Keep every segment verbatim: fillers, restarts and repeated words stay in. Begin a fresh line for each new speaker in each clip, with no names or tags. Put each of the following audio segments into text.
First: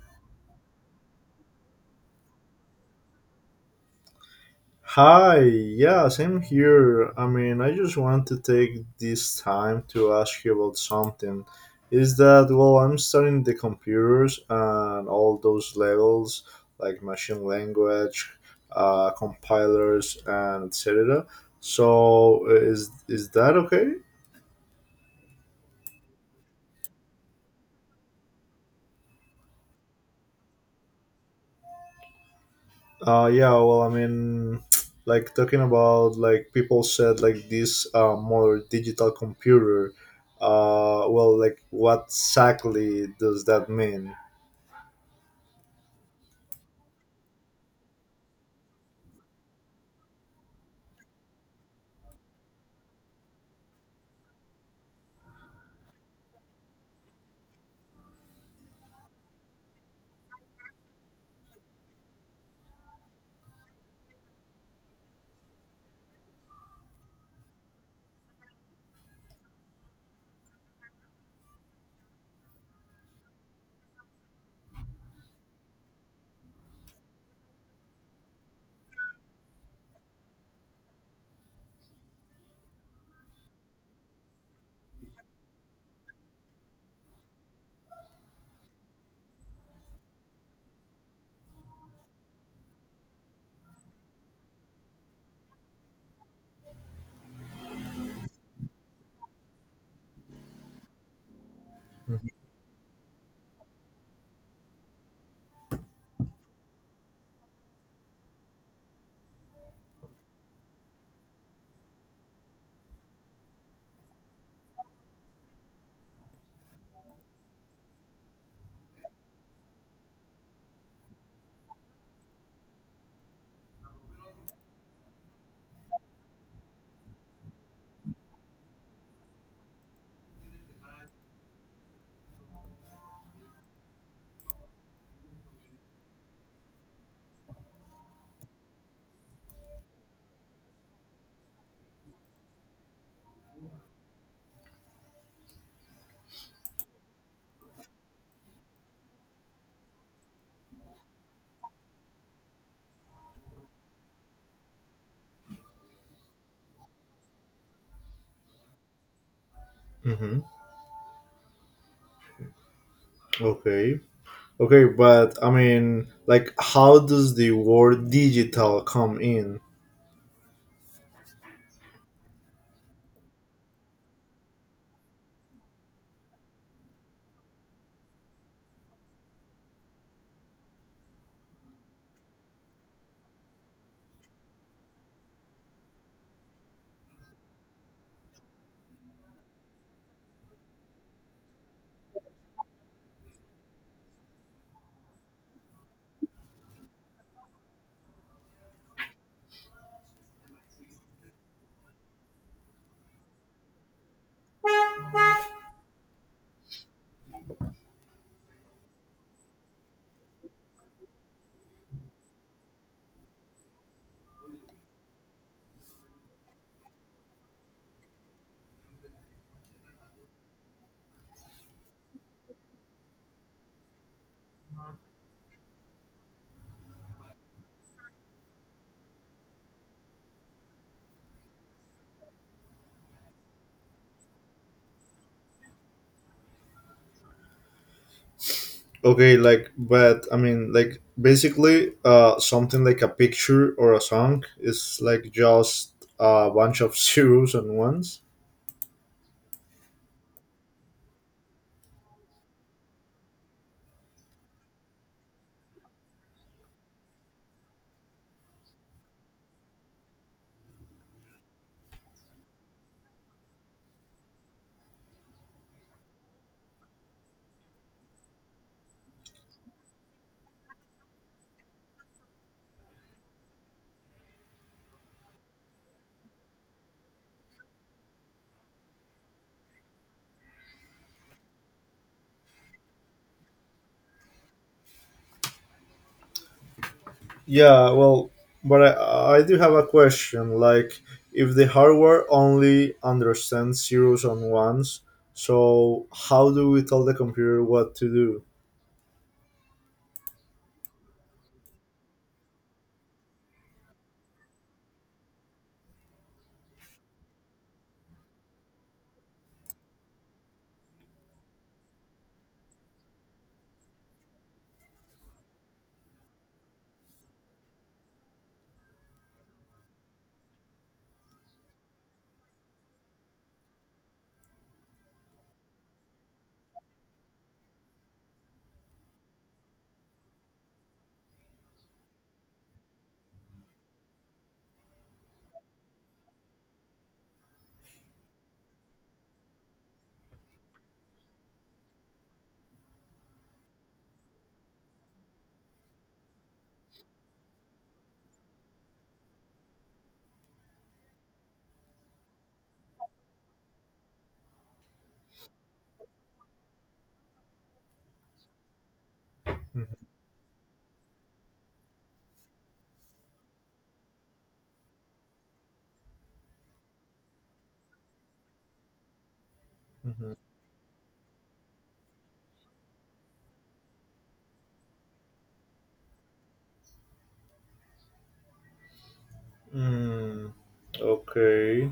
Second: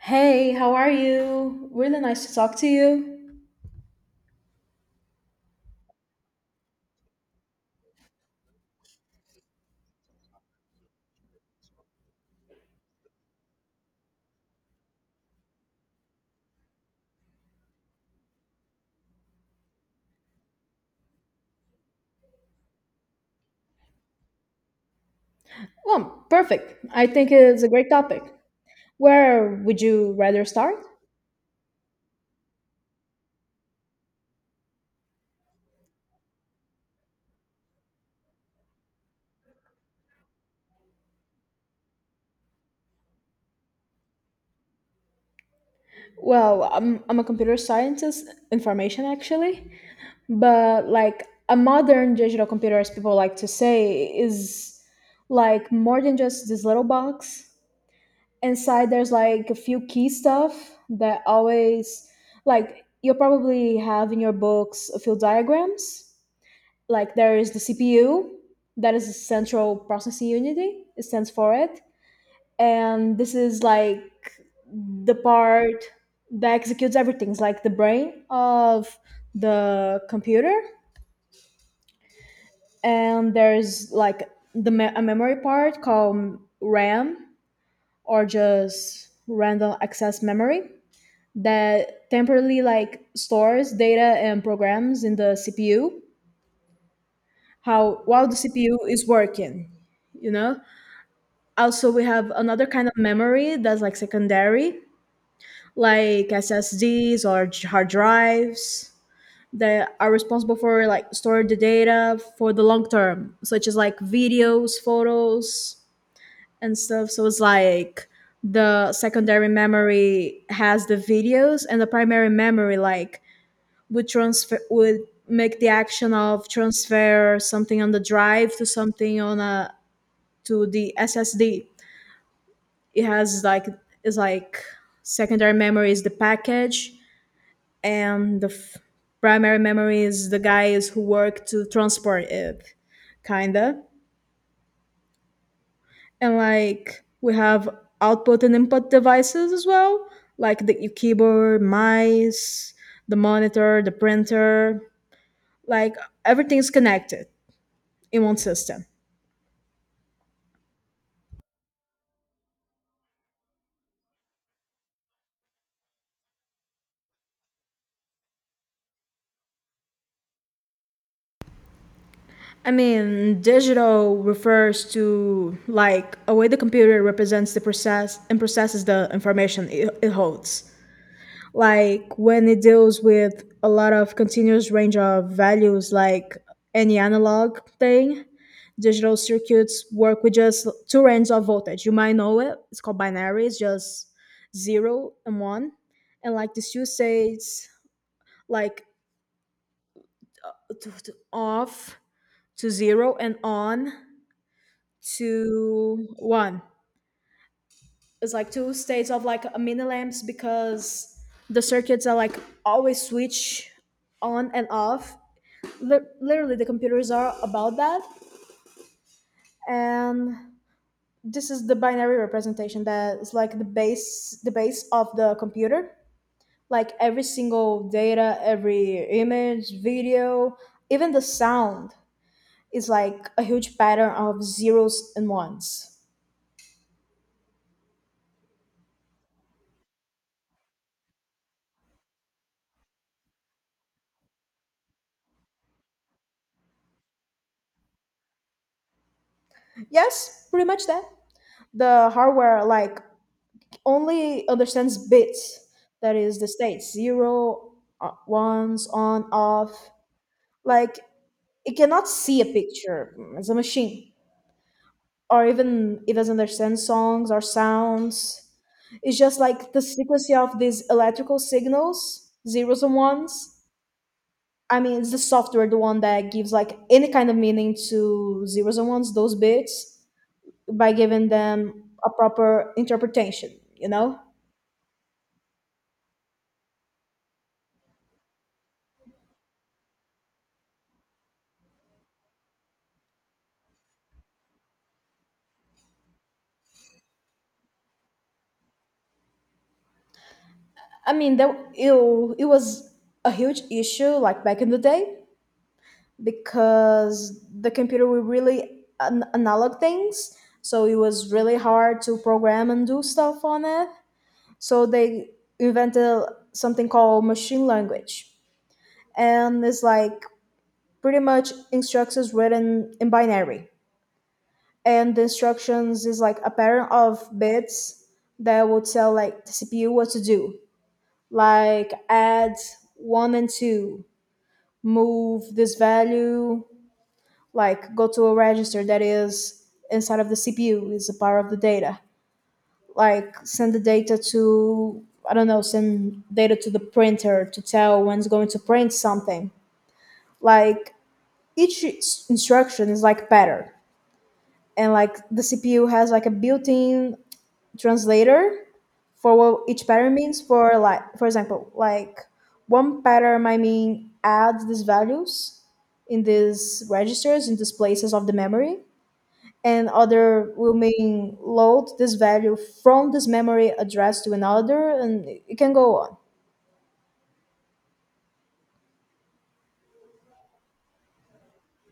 Hey, how are you? Really nice to talk to you.
Hi, yeah, same here. I mean, I just want to take this time to ask you about something. Is that, well, I'm studying the computers and all those levels like machine language, uh, compilers, and et cetera. So, uh, is is that okay?
Well, perfect. I think it's a great topic. Where would you rather start?
Uh, yeah, well, I mean, like talking about like people said like this uh, more digital computer. Uh, well, like what exactly does that mean?
Well, I'm, I'm a computer scientist, information actually, but like a modern digital computer, as people like to say, is like more than just this little box. Inside, there's like a few key stuff that always, like, you'll probably have in your books a few diagrams like there is the C P U that is the central processing unit it stands for it, and this is like the part that executes everything. It's like the brain of the computer, and there's like the me- a memory part called RAM, or just random access memory, that temporarily like stores data and programs in the C P U how while the C P U is working, you know also, we have another kind of memory that's like secondary, like S S Ds or j- hard drives that are responsible for like storing the data for the long term, such as like videos, photos, and stuff. So it's like the secondary memory has the videos, and the primary memory like would transfer would make the action of transfer something on the drive to something on a to the S S D. It has like, it's like, secondary memory is the package, and the f- primary memory is the guys who work to transport it, kinda. And like we have output and input devices as well, like the keyboard, mice, the monitor, the printer, like everything's connected in one system.
Mm-hmm. Okay. Okay, but I mean, like, how does the word digital come in?
I mean, digital refers to like a way the computer represents the process and processes the information it, it holds. Like when it deals with a lot of continuous range of values, like any analog thing, digital circuits work with just two ranges of voltage. You might know it. It's called binary. It's just zero and one. And like the two states, like t- t- off to zero and on to one. It's like two states of like a mini lamps, because the circuits are like always switch on and off. Li- literally, the computers are about that, and this is the binary representation that is like the base, the base of the computer. Like every single data, every image, video, even the sound is like a huge pattern of zeros and ones.
Okay, like, but I mean, like, basically, uh, something like a picture or a song is like just a bunch of zeros and ones.
Yes, pretty much that. The hardware like only understands bits, that is the states, zero, uh, ones, on, off. Like it cannot see a picture as a machine, or even it doesn't understand songs or sounds. It's just like the sequence of these electrical signals, zeros and ones. I mean, it's the software, the one that gives like any kind of meaning to zeros and ones, those bits, by giving them a proper interpretation, you know?
Yeah, well, but I, I do have a question. Like, if the hardware only understands zeros and ones, so how do we tell the computer what to do?
I mean, that it, it was a huge issue like back in the day, because the computer would really an- analog things, so it was really hard to program and do stuff on it. So they invented something called machine language, and it's like pretty much instructions written in binary, and the instructions is like a pattern of bits that would tell like the C P U what to do, like add one and two, move this value, like go to a register that is inside of the C P U, is a part of the data. Like send the data to, I don't know, send data to the printer to tell when it's going to print something. Like each instruction is like pattern. And like the C P U has like a built in translator for what each pattern means, for like for example like one pattern might mean add these values in these registers in these places of the memory, and
Mm-hmm.
other will mean load this value from this memory address to another, and it can go on.
Mm, okay.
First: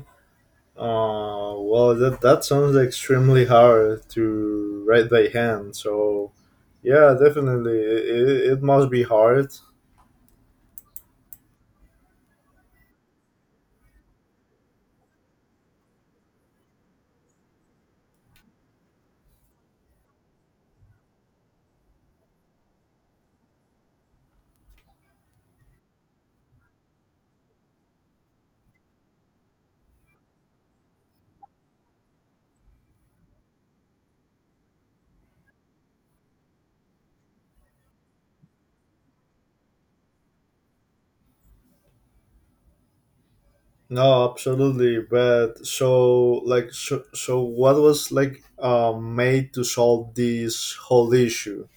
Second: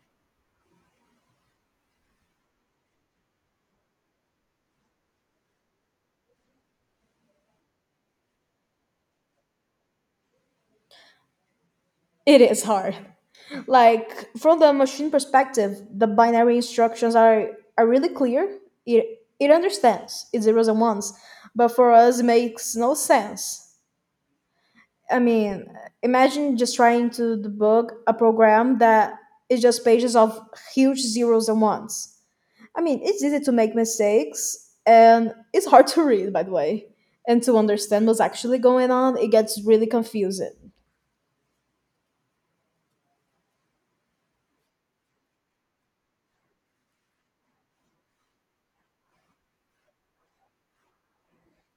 Uh, well, that, that sounds extremely hard to write by hand. So, yeah, definitely. It, it, it must be hard.
It is hard. Like from the machine perspective the binary instructions are are really clear, it it understands it's zeros and ones, but for us it makes no sense. I mean, imagine just trying to debug a program that is just pages of huge zeros and ones. I mean, it's easy to make mistakes and it's hard to read, by the way, and to understand what's actually going on. It gets really confusing.
No, absolutely. But so, like, so, so what was like um, made to solve this whole issue?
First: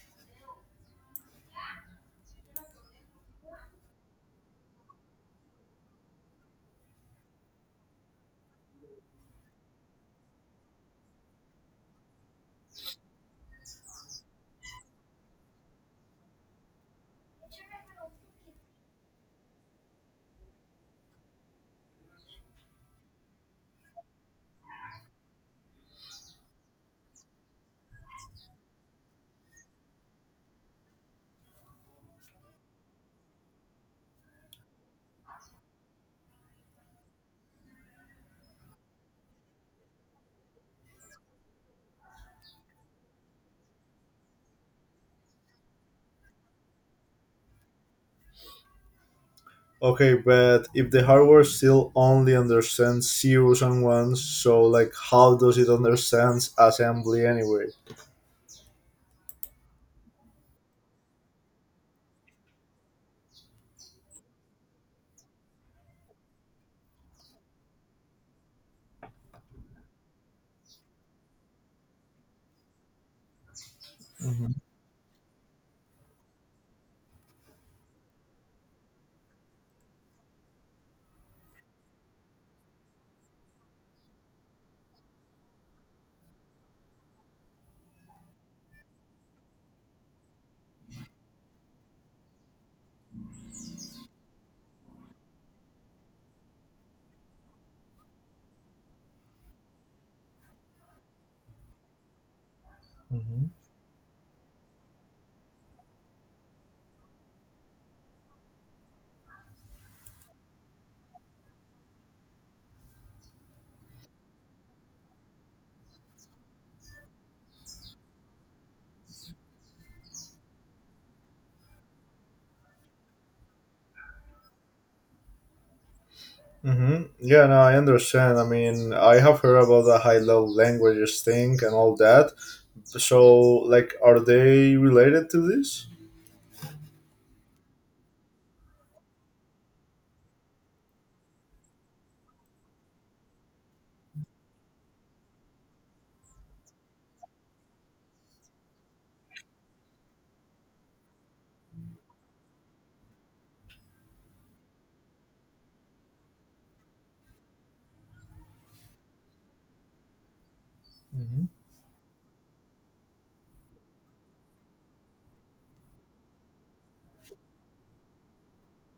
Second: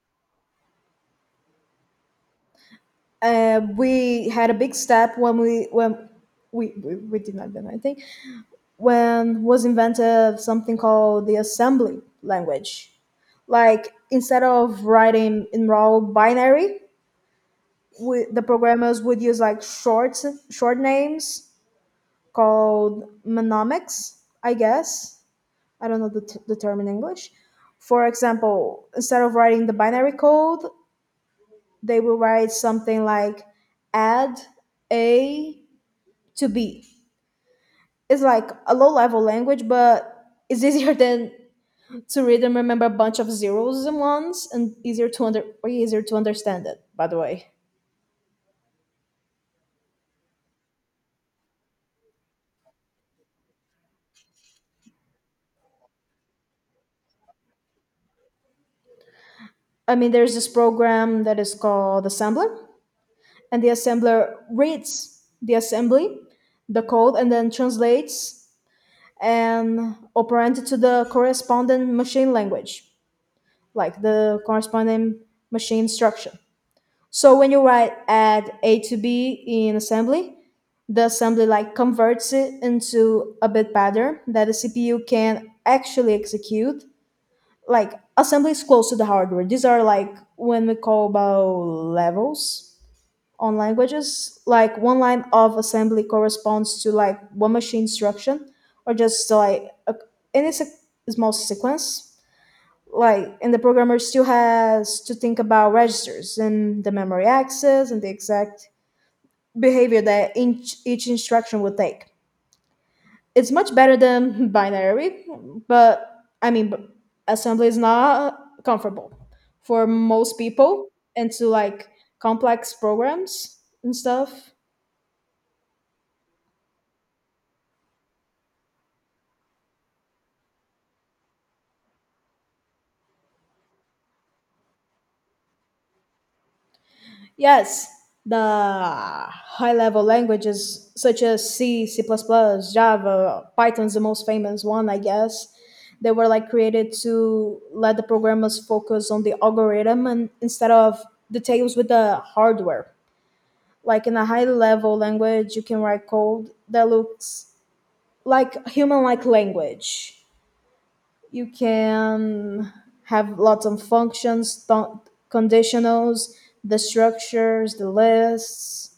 Uh, we had a big step when we when we, we, we did not, then I think when was invented something called the assembly language. Like instead of writing in raw binary, we, the programmers would use like short short names called mnemonics, I guess. I don't know the, t- the term in English. For example, instead of writing the binary code, they will write something like add A to B. It's like a low level language, but it's easier than to read and remember a bunch of zeros and ones, and easier to under way easier to understand it by the way.
Okay, but if the hardware still only understands zeros and ones, so like, how does it understand assembly anyway?
I mean, there's this program that is called assembler, and the assembler reads the assembly, the code, and then translates and operand to the corresponding machine language, like the
hmm
corresponding machine instruction. So when you write add A to B in assembly, the assembly like converts it into a bit pattern that the C P U can actually execute. Like assembly is close to the hardware. These are like when we call about levels on languages, like one line of assembly corresponds to like one machine instruction, or just like a, any se- small sequence like.
hmm
And the programmer still has to think about registers and the memory access and the exact behavior that each, each instruction would take. It's much better than binary, but i mean but assembly is not comfortable for most people, and to like complex programs and stuff.
Mm-hmm. Yeah, no, I understand. I mean, I have heard about the high level languages thing and all that. So, like, are they related to this?
Yes, the high level languages such as C, C, Java, Python's the most famous one, I guess. They were like created to let the programmers focus on the algorithm and instead of details with the hardware. Like in a high level language, you can write code that looks like human like language. You can have lots of functions, th- conditionals, the structures, the lists.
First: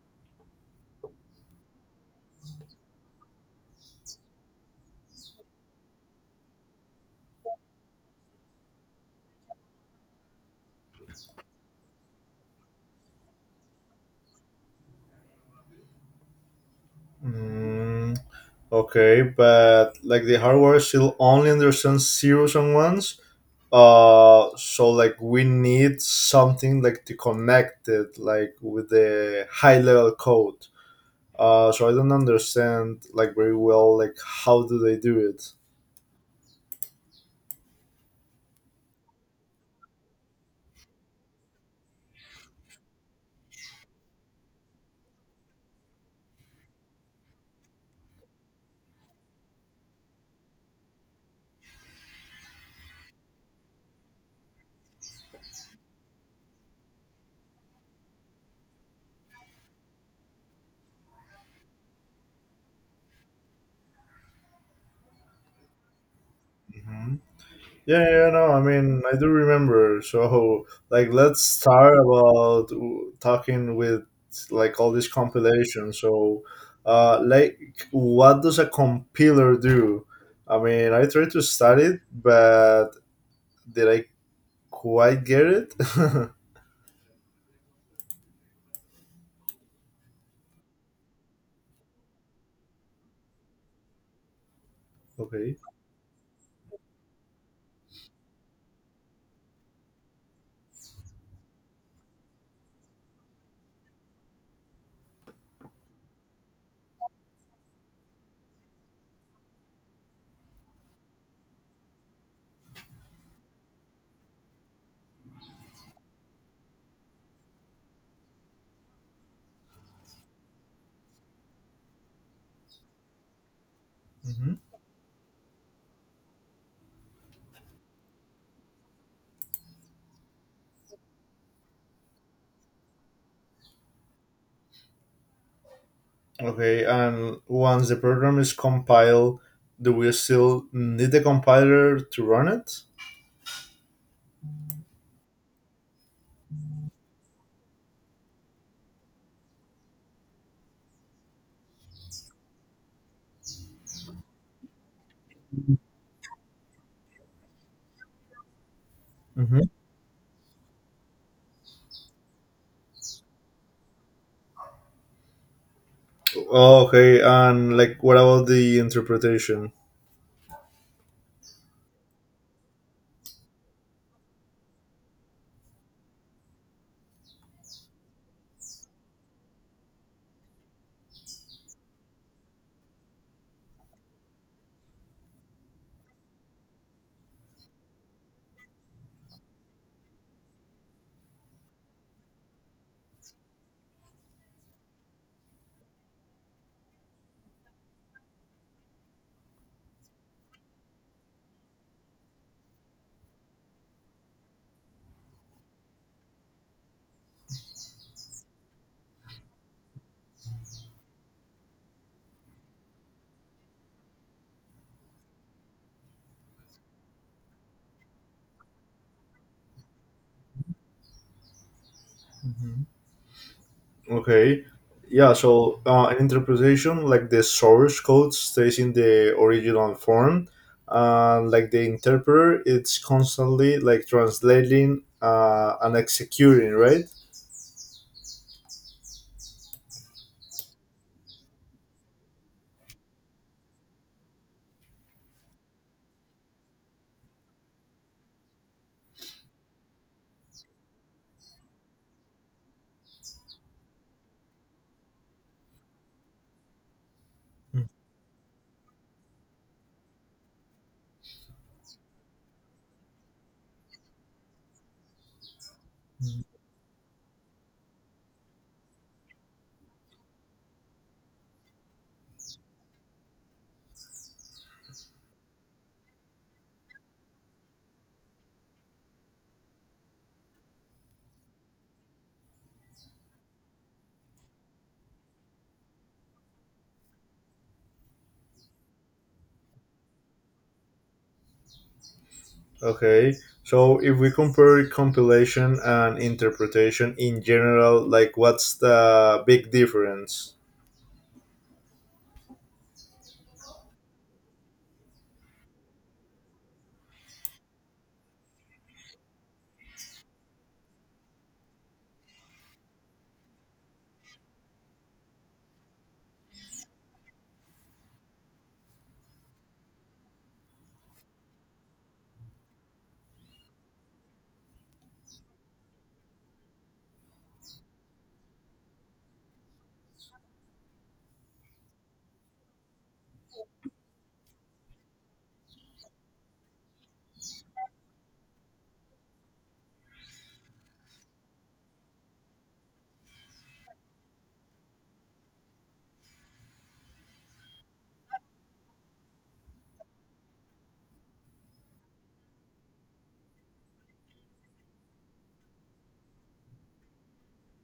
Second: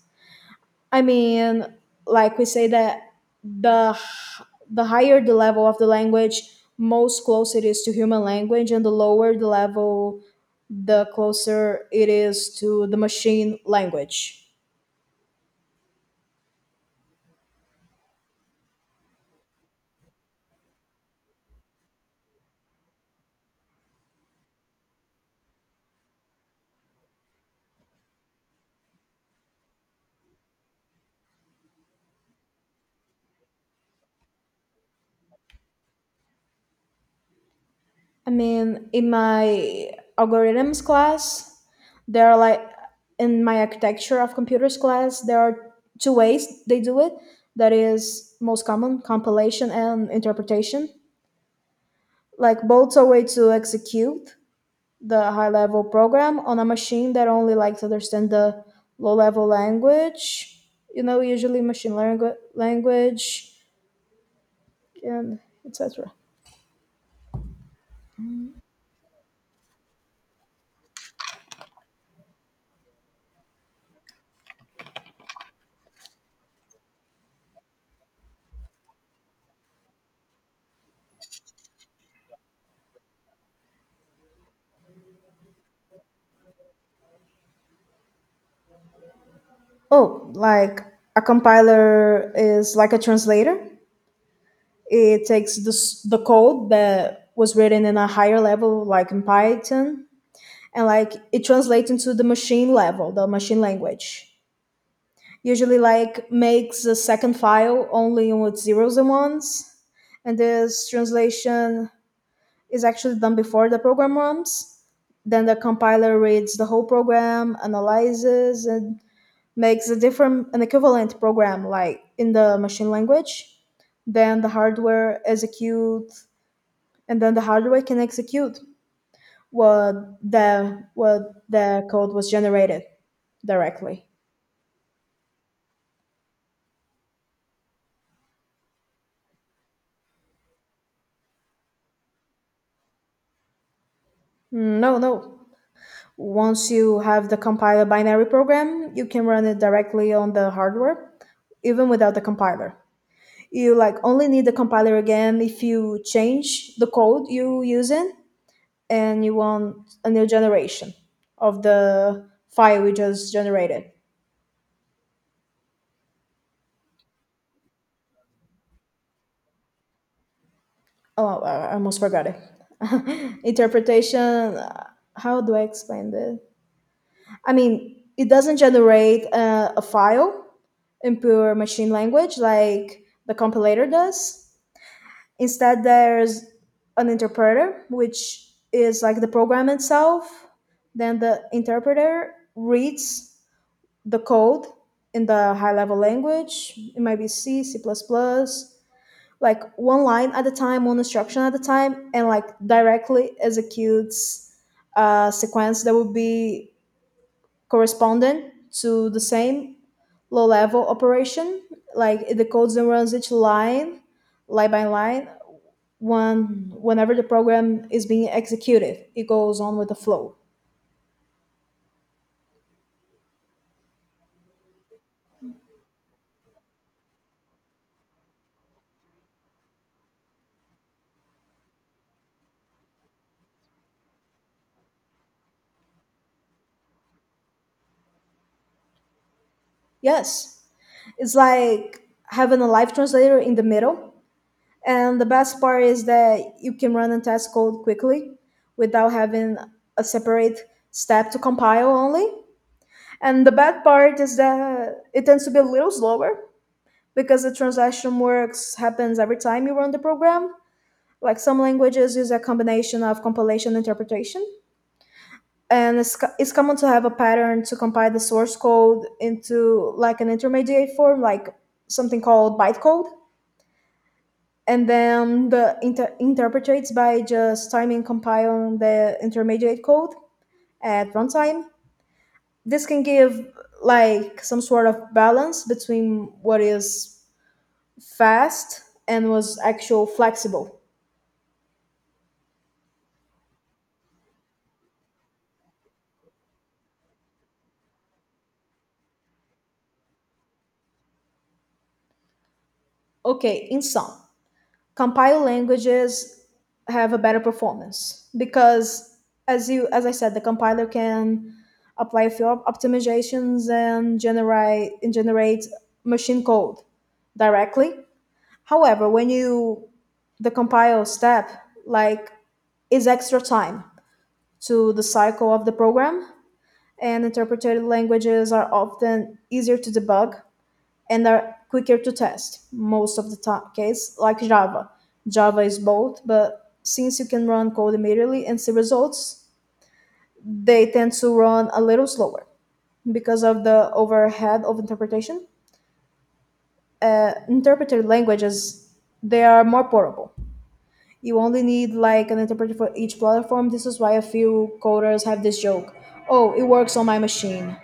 I mean, like we say that the h- the higher the level of the language, most close it is to human language, and the lower the level, the closer it is to the machine language.
Hmm. Okay, but like the hardware still only understands zeros and ones. Uh, so like we need something like to connect it like with the high level code. Uh, so I don't understand like very well like how do they do it.
I mean, in my algorithms class, there are like in my architecture of computers class, there are two ways they do it. That is most common compilation and interpretation. Like both are way to execute the high level program on a machine that only likes to understand the low level language, you know, usually machine langu- language, and etc.
Mhm. Yeah, yeah, yeah, no, I mean, I do remember. So, like, let's start about w- talking with like all these compilations. So, uh, like, what does a compiler do? I mean, I tried to study it, but did I quite get it?
Oh, like a compiler is like a translator. It takes
Okay.
this, the code that was written in a higher level like in Python, and like it translates into the machine level, the machine language, usually like makes a second file only with zeros and ones. And this translation is actually done before the program runs. Then the compiler reads the whole program, analyzes, and makes a different, an equivalent program like in the machine language. Then the
Hmm.
hardware execute, and then the hardware can execute what the what the code was generated, directly.
Okay, and once the program is compiled, do we still need the compiler to run it?
No, no. Once you have the compiler binary program, you can run it directly on the hardware, even without the compiler. You like only need the compiler again if you change the code you using, and you
Hmm.
want a new generation of the file we just generated.
Okay, and like, what about the interpretation?
Oh, I I almost forgot it. Interpretation. uh, How do I explain this? I mean, it doesn't generate uh, a file in pure machine language like the compilator does. Instead, there's an interpreter, which is like the program itself. Then the interpreter reads the code in the high level language. It might be C, C, like one line at a time, one instruction at a time, and like directly executes a sequence that would be correspondent to the same low level operation, like the code that runs each line line by line one whenever the program is being executed it goes on with the flow.
Mhm. Okay. Yeah, so uh, an interpretation like the source code stays in the original form, and like the interpreter, it's constantly like translating uh, and executing, right?
Yes, it's like having a live translator in the middle, and the best part is that you can run and test code quickly without having a separate step to compile only. And the bad part is that it tends to be a little slower, because the
Mm.
translation works happens every time you run the program. Like some languages use a combination of compilation and interpretation. And it's, co- it's common to have a pattern to compile the source code into like an intermediate form, like something called bytecode. And then the inter- interpretates by just timing compiling the intermediate code at runtime. This can give like some sort of balance between what is fast and was actual flexible.
Okay. So if we compare compilation and interpretation in general, like what's the big difference?
Okay, in sum, compiled languages have a better performance because as you as I said, the compiler can apply a few op- optimizations and generate and generate machine code directly. However, when you the compile step, like, is extra time to the cycle of the program, and interpreted languages are often easier to debug and are quicker to test most of the time, case like java. Java is both, but since you can run code immediately and see results, they tend to run a little slower because of the overhead of interpretation. Uh, interpreted languages, they are more portable. You only need like an interpreter for each platform. This is why a few coders have this joke: oh, it works on my machine.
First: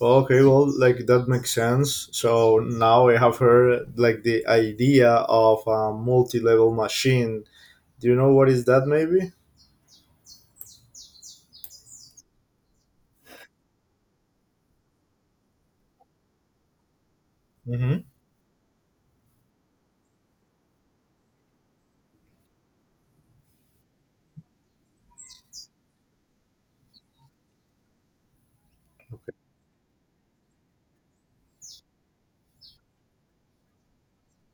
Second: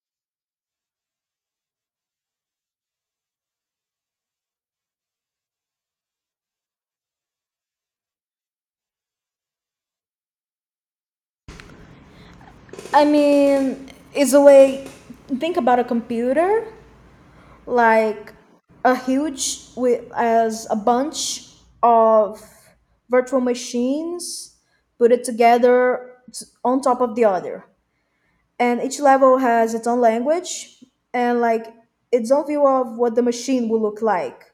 Well, okay, well, like that makes sense. So now I have heard like the idea of a multi-level machine. Do you know what is that? Maybe.
I mean, it's a way. Think about a computer
Mm-hmm.
like a huge with as a bunch of virtual machines put it together t- on top of the other, and each level has its own language and like its own view of what the machine will look like.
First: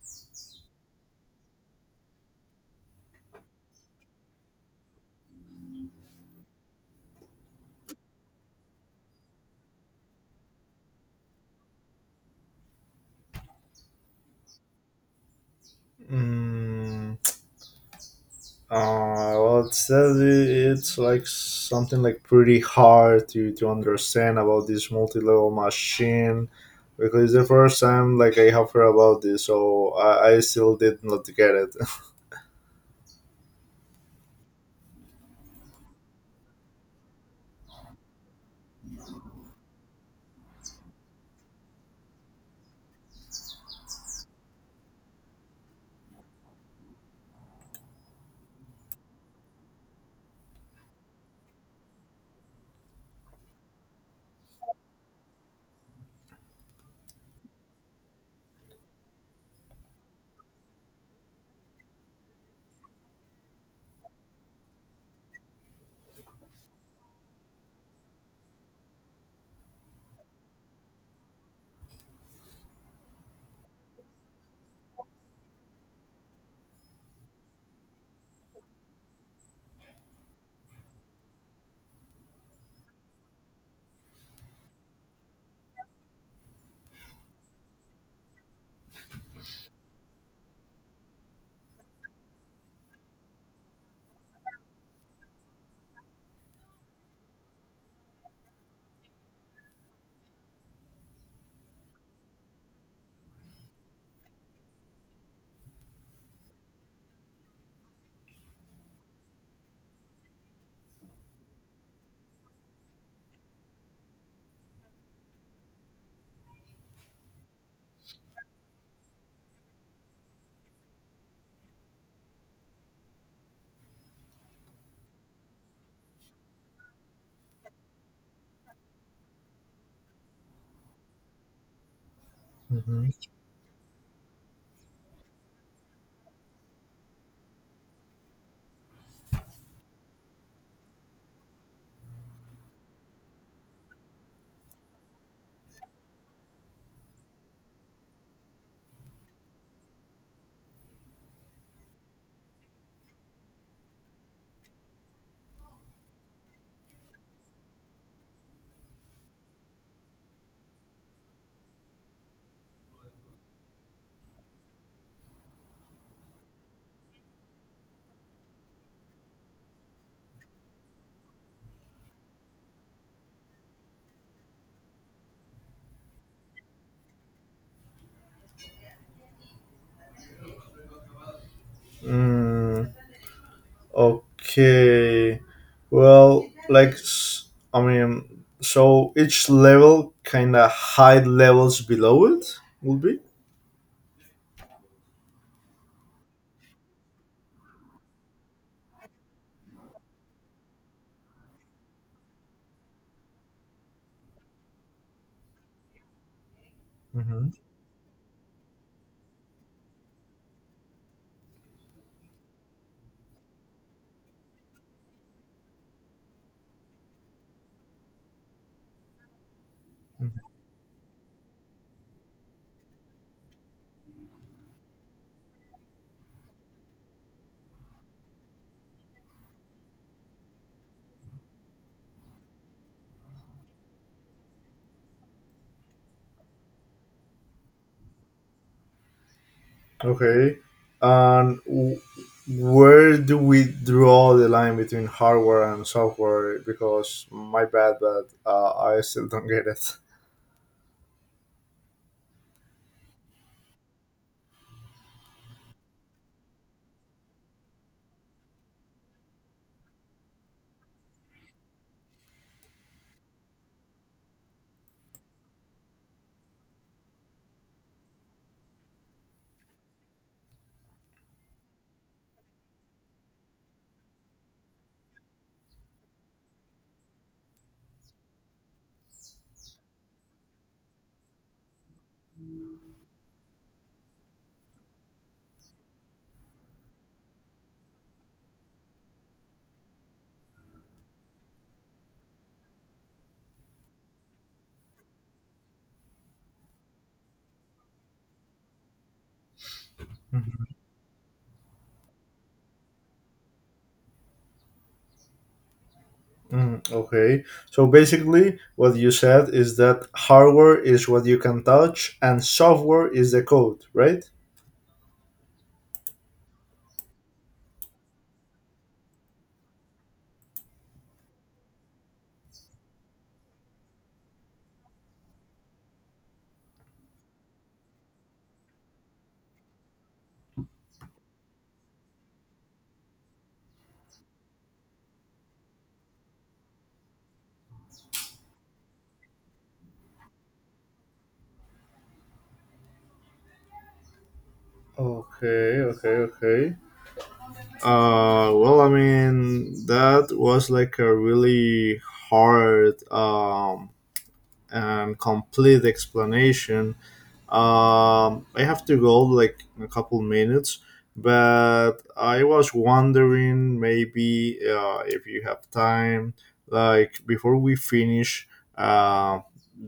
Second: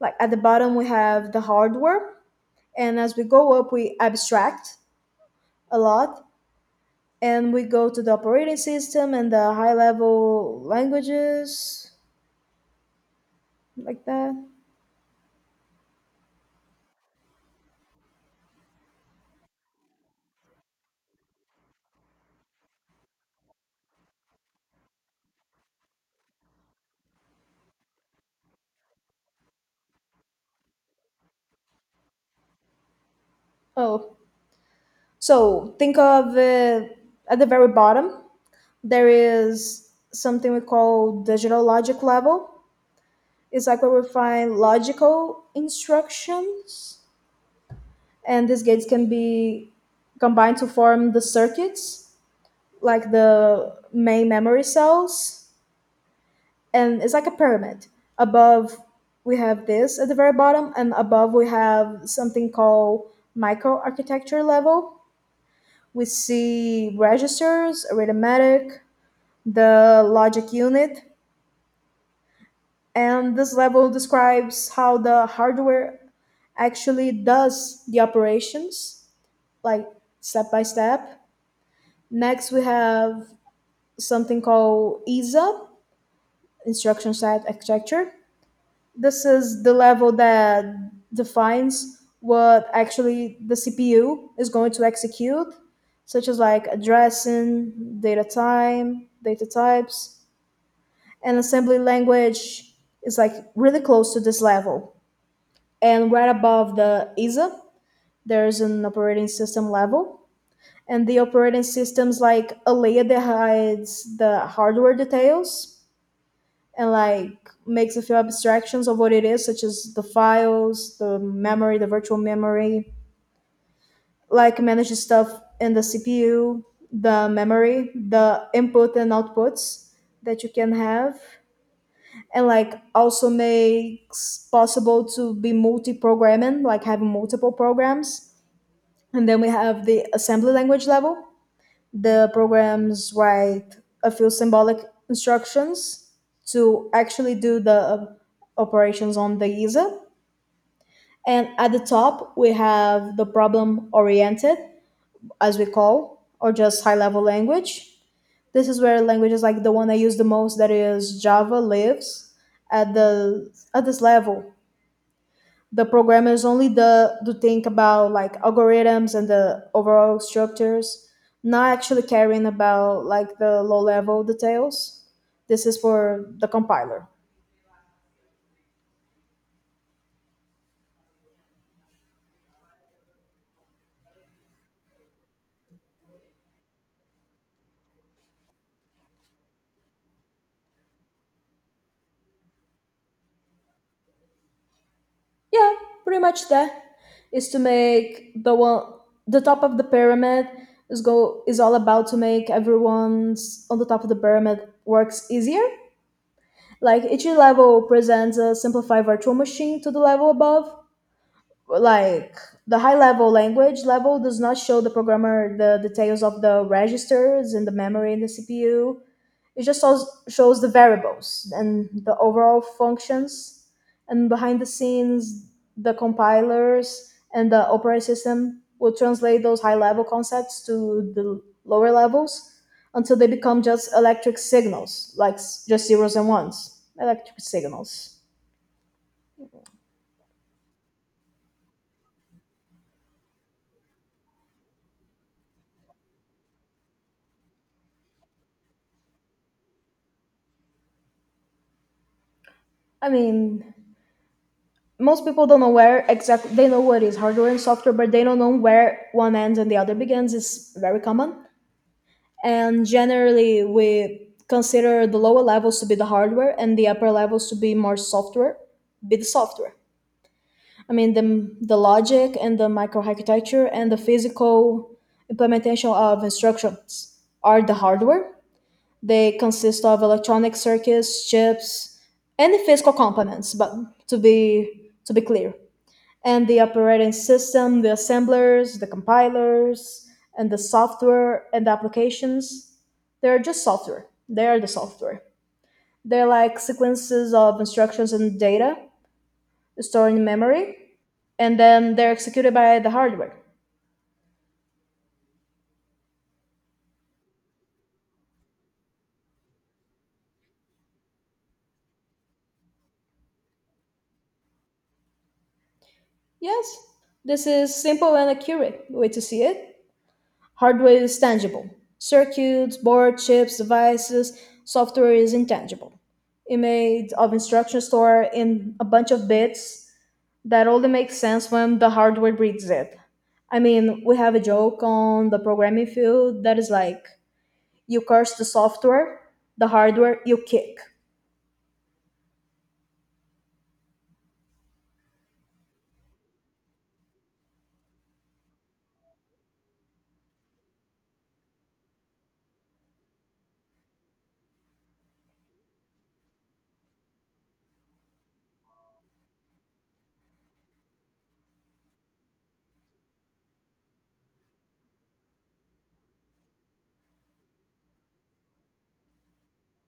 Like at the bottom, we have the hardware, and as we go up, we abstract a lot and we go to the operating system and the high level languages like that.
Mm, Uh, well, it says it's like something like pretty hard to, to understand about this multi-level machine because it's the first time like I have heard about this, so I, I still did not get it.
Oh, so think of it. At the very bottom there is something we call digital logic level. It's like where we find logical instructions, and these gates can be combined to form the circuits, like the main memory cells, and it's like a pyramid. Above we have this at the very bottom, and above we have something called microarchitecture level. We see registers, arithmetic, the logic unit, and this level describes how the hardware actually does the operations, like step by step. Next, we have something called I S A, instruction set architecture. This is the level that defines what actually the C P U is going to execute, such as like addressing, data time, data types, and assembly language is like really close to this level. And right above the I S A, there's an operating system level. And the operating system's like a layer that hides the hardware details and like makes a few abstractions of what it is, such as the files, the memory, the virtual memory, like manages stuff in the C P U, the memory, the input and outputs that you can have. And like
Hmm.
also makes possible to be multi-programming, like having multiple programs. And then we have the assembly language level, the programs write a few symbolic instructions to actually do the uh, operations on the user. And at the top, we have the problem oriented, as we call, or just high level language. This is where languages like the one I use the most, that is Java, lives at the at this level. The programmers only the do think about like algorithms and the overall structures, not actually caring about like the low level details. This is for the compiler.
Mm, okay. Well, like, s- I mean, so each level kind of hide levels below it, would be?
Yeah, pretty much that is to make the one the top of the pyramid is go is all about to make everyone's on the top of the pyramid works easier. Like each
Hmm.
level presents a simplified virtual machine to the level above, like the high level language level does not show the programmer the details of the registers and the memory in the C P U. It just shows, shows the variables and the overall functions, and behind the scenes the compilers and the operating system will translate those high level concepts to the lower levels until they become just electric signals, like s- just zeros and ones electric signals.
Okay. And w- where do we draw the line between hardware and software? Because my bad, but uh, I still don't get it.
I mean, most people don't know where exactly, they know what is hardware and software but they don't know where one ends and the other begins, is very common. And generally we consider the lower levels to be the hardware and the upper levels to be more software be the software. I mean, the, the logic and the microarchitecture and the physical implementation of instructions are the hardware. They consist of electronic circuits, chips, and the physical components, but to be to be clear, and the operating system, the assemblers, the compilers, and the software and the applications. They're just software. They are the software. They're like sequences of instructions and data stored in
Mhm.
memory, and then they're executed by the hardware.
Mm, okay. So basically, what you said is that hardware is what you can touch, and software is the code, right?
Yes, this is simple and accurate way to see it. Hardware is tangible. Circuits, board, chips, devices, software is intangible. It made of instructions stored in a bunch of bits that only makes sense when the hardware breeds it. I mean, we have a joke on the programming field that is like, you curse the software, the hardware you kick.
Okay, okay, okay. Uh, well, I mean, that was like a really hard um, and complete explanation. Um, I have to go like in a couple minutes, but I was wondering maybe uh, if you have time, like before we finish uh,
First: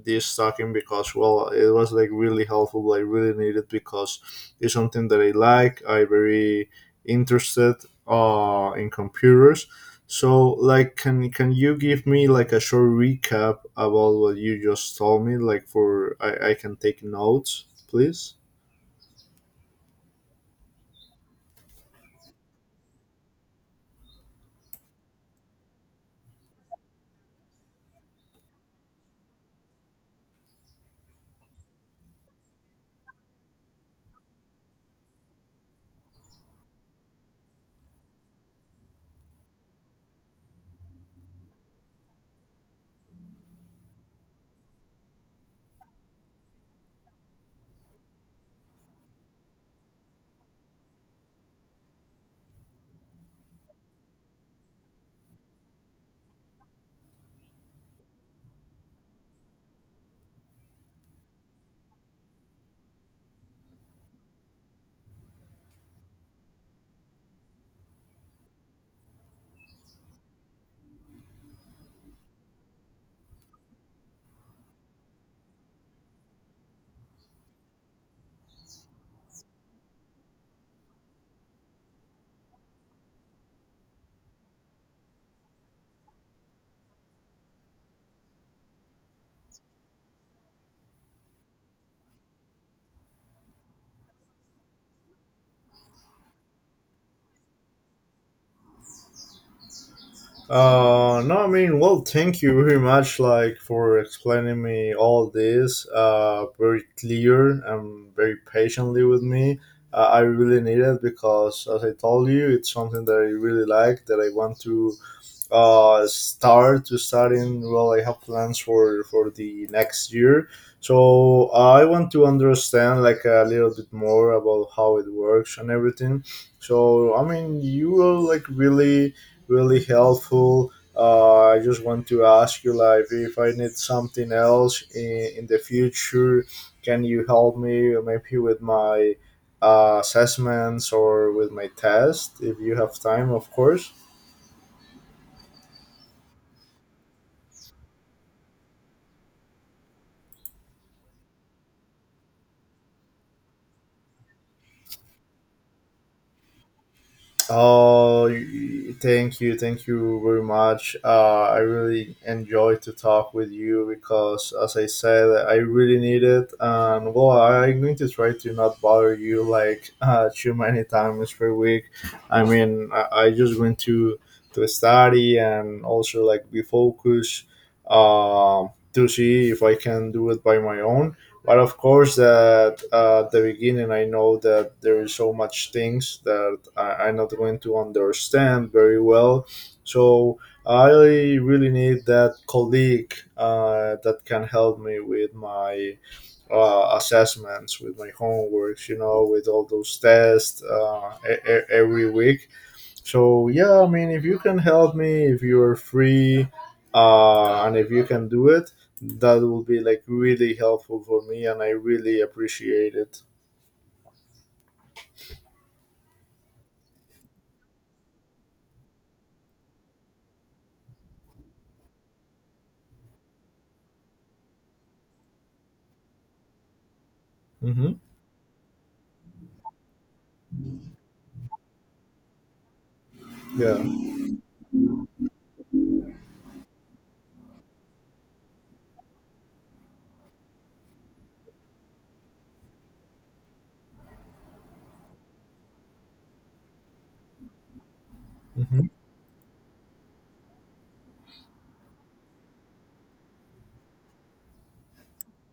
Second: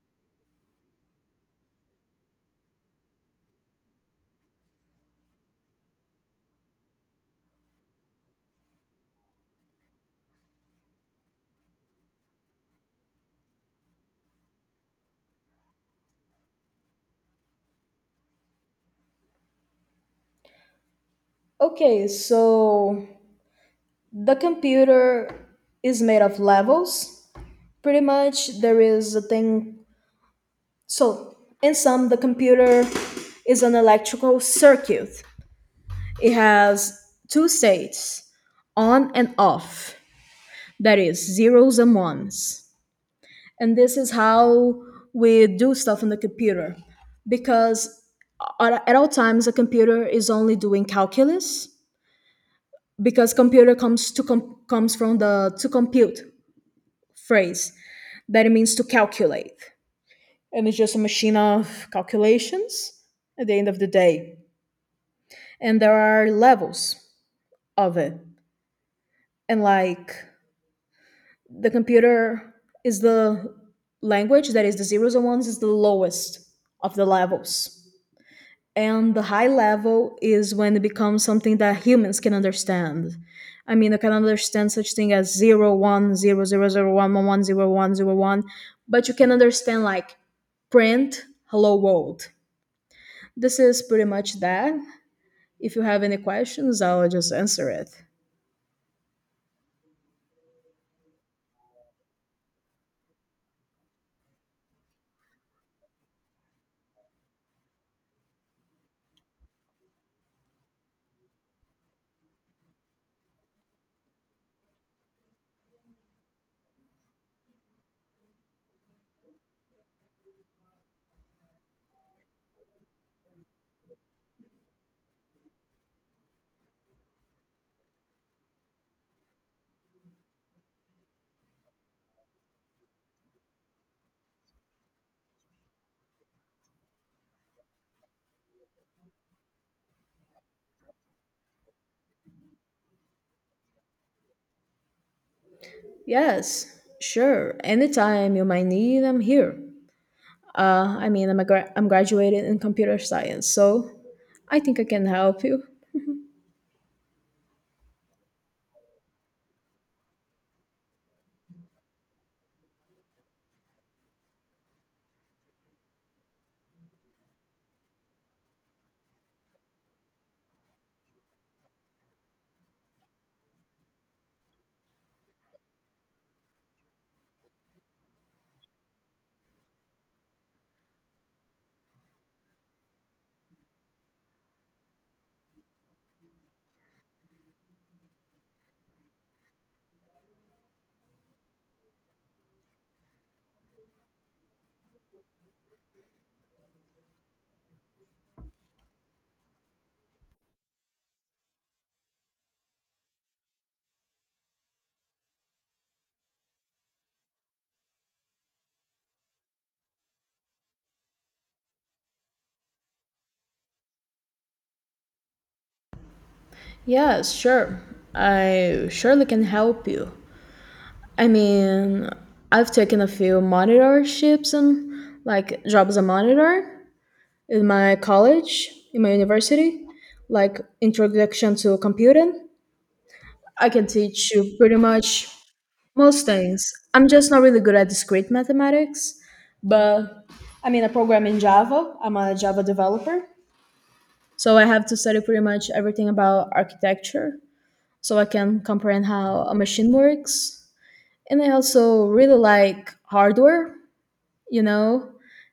this talking, because well, it was like really helpful. I really needed because it's something that I like. I very interested uh, in computers so, like, can can you give me like a short recap about what you just told me? Like, for I, I can take notes, please.
Okay, so the computer is made of levels. Pretty much, there is a thing. So, in sum, the computer is an electrical circuit. It has two states, on and off, that is, zeros and ones. And this is how we do stuff on the computer, because at at all times a computer is only doing calculus, because computer comes to com- comes from the to compute phrase, that it means to calculate, and it's just a machine of calculations at the end of the day. And there are levels of it, and like the computer is the language that is the zeros and ones is the lowest of the levels, and the high level is when it becomes something that humans can understand. I mean, I can understand such thing as zero one zero zero zero one one one zero one zero one, but you can understand like print hello world. This is pretty much that. If you have any questions, I'll just answer it.
Uh, no, I mean, well, thank you very much, like, for explaining me all this. Uh, very clear and very patiently with me. Uh, I really need it because, as I told you, it's something that I really like that I want to uh, start to studying. Well, I have plans for for the next year, so I want to understand like a little bit more about how it works and everything. So I mean, you were like really, really helpful. Uh, I just want to ask you like if I need something else in, in the future, can you help me maybe with my uh, assessments or with my test if you have time, of course.
Yes, sure, anytime you might need, I'm here. uh, I mean, i'm a gra- i'm graduated in computer science, so I think I can help you.
Oh, y- thank you, thank you very much. Uh, I really enjoyed to talk with you because, as I said, I really need it, and well, I'm going to try to not bother you like uh, too many times per week. I mean, I, I just went to to study and also like be focused um, to see if I can do it by my own, but of course that uh, at the beginning I know that there is so much things that I, i'm not going to understand very well, so I really need that colleague uh, that can help me with my uh, assessments with my homeworks, you know, with all those tests uh, e- e- every week. So yeah, I mean if you can help me if you're free, uh and if you can do it, that will be like really helpful for me and I really appreciate it.
Yes, sure. I surely can help you. I mean, I've taken a few monitorships and like job as a monitor in my
Hmm.
college, in my university, like introduction to computing. I
Yeah.
can teach you pretty much most things. I'm just not really good at discrete mathematics, but I mean, I program in Java. I'm a Java developer. So I have to study pretty much everything about architecture so I can
Hmm.
comprehend how a machine works. And I also really like hardware, you know,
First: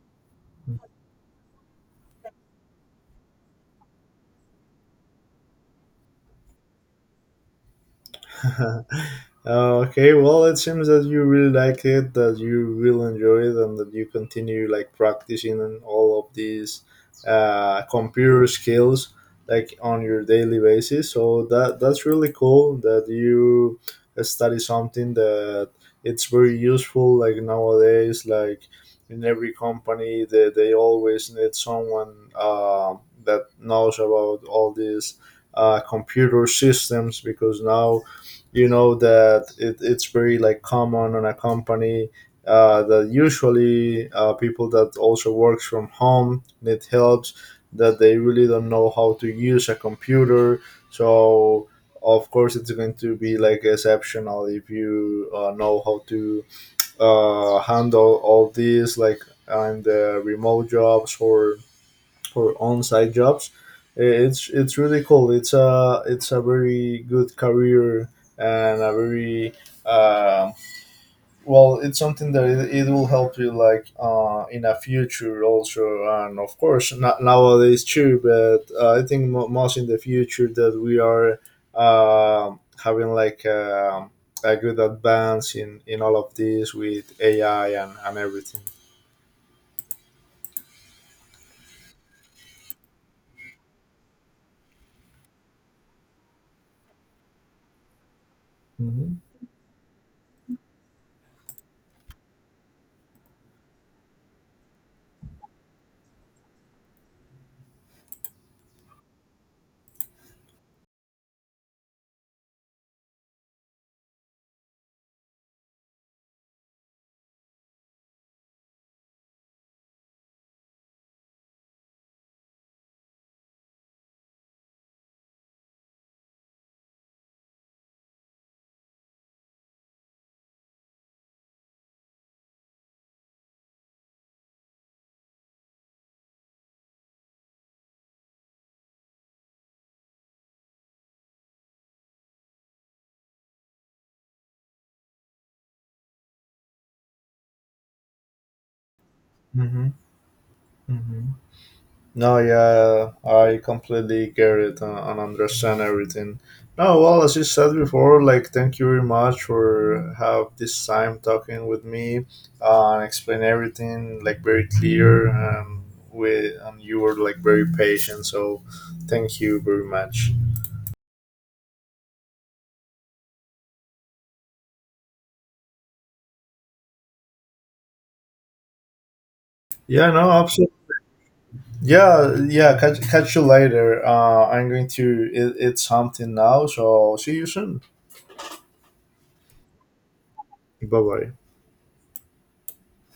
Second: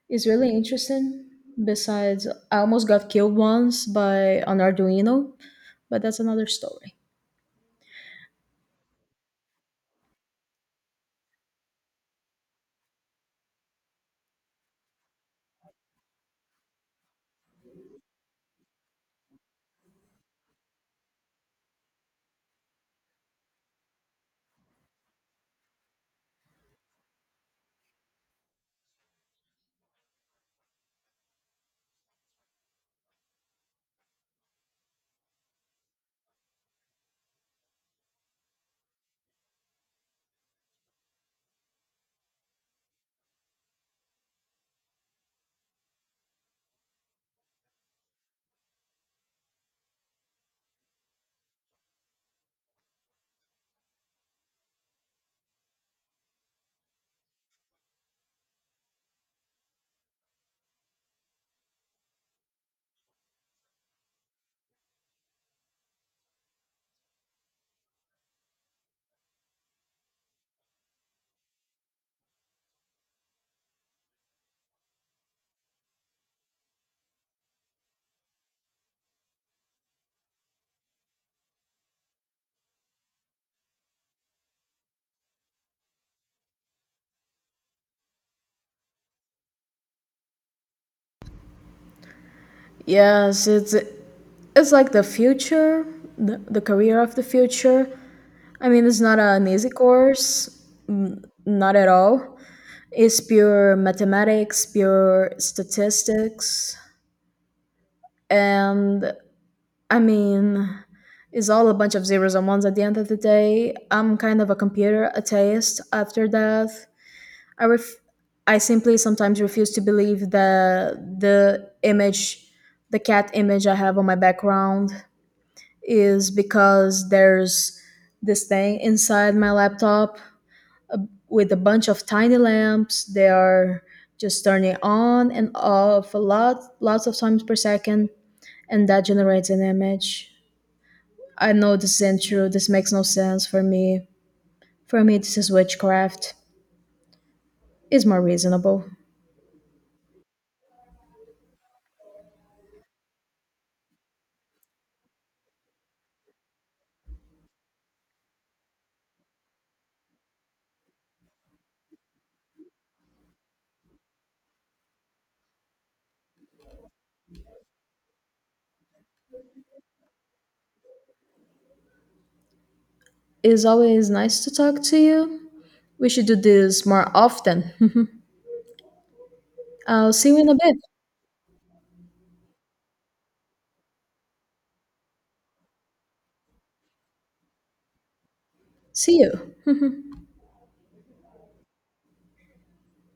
it's really interesting. Besides, I almost got killed once by an Arduino, but that's another story.
Okay, well, it seems that you really like it, that you will enjoy it, and that you continue like practicing on all of these uh, computer skills like on your daily basis. So that that's really cool that you study something that it's very useful. Like nowadays, like in every company, they, they always need someone uh, that knows about all these uh, computer systems because now you know that it, it's very like common on a company uh, that usually uh, people that also works from home need helps that they really don't know how to use a computer, so of course it's going to be like exceptional if you uh, know how to uh, handle all these like and the remote jobs or for on-site jobs. Uh, It's it's really cool. It's a it's a very good career and a very uh, well. It's something that it, it will help you like uh, in a future also, and of course not nowadays too. But uh, I think mo- most in the future that we are um having like um a good advance in in all of this with A I and and everything.
Yes, it's it's like the future, the, the career of the future. I mean, it's not
Mm.
an easy course, not at all. It's pure mathematics, pure statistics, and I mean, it's all a bunch of zeros and ones at the end of the day. I'm kind of a computer atheist after death. I ref- I simply sometimes refuse to believe that the image, the cat image I have on my background, is because there's this thing inside my laptop with a bunch of tiny lamps. They are just turning on and off a lot, lots of times per second, and that generates an image. I know this isn't true. This makes no sense for me. For me, this is witchcraft. It's more reasonable.
Mm-hmm. Mm-hmm. No, yeah, I completely get it and, and understand everything. No, well, as you said before, like, thank you very much for have this time talking with me uh, and explain everything like very clear and with and you were like very patient. So, thank you very much.
It's always nice to talk to you. We should do this more often.
Yeah,
I'll see
no,
you in a
absolutely.
bit.
Yeah, yeah. Catch, catch you later. Uh, I'm going to eat, eat something now. So see you soon.
See you.
Bye bye.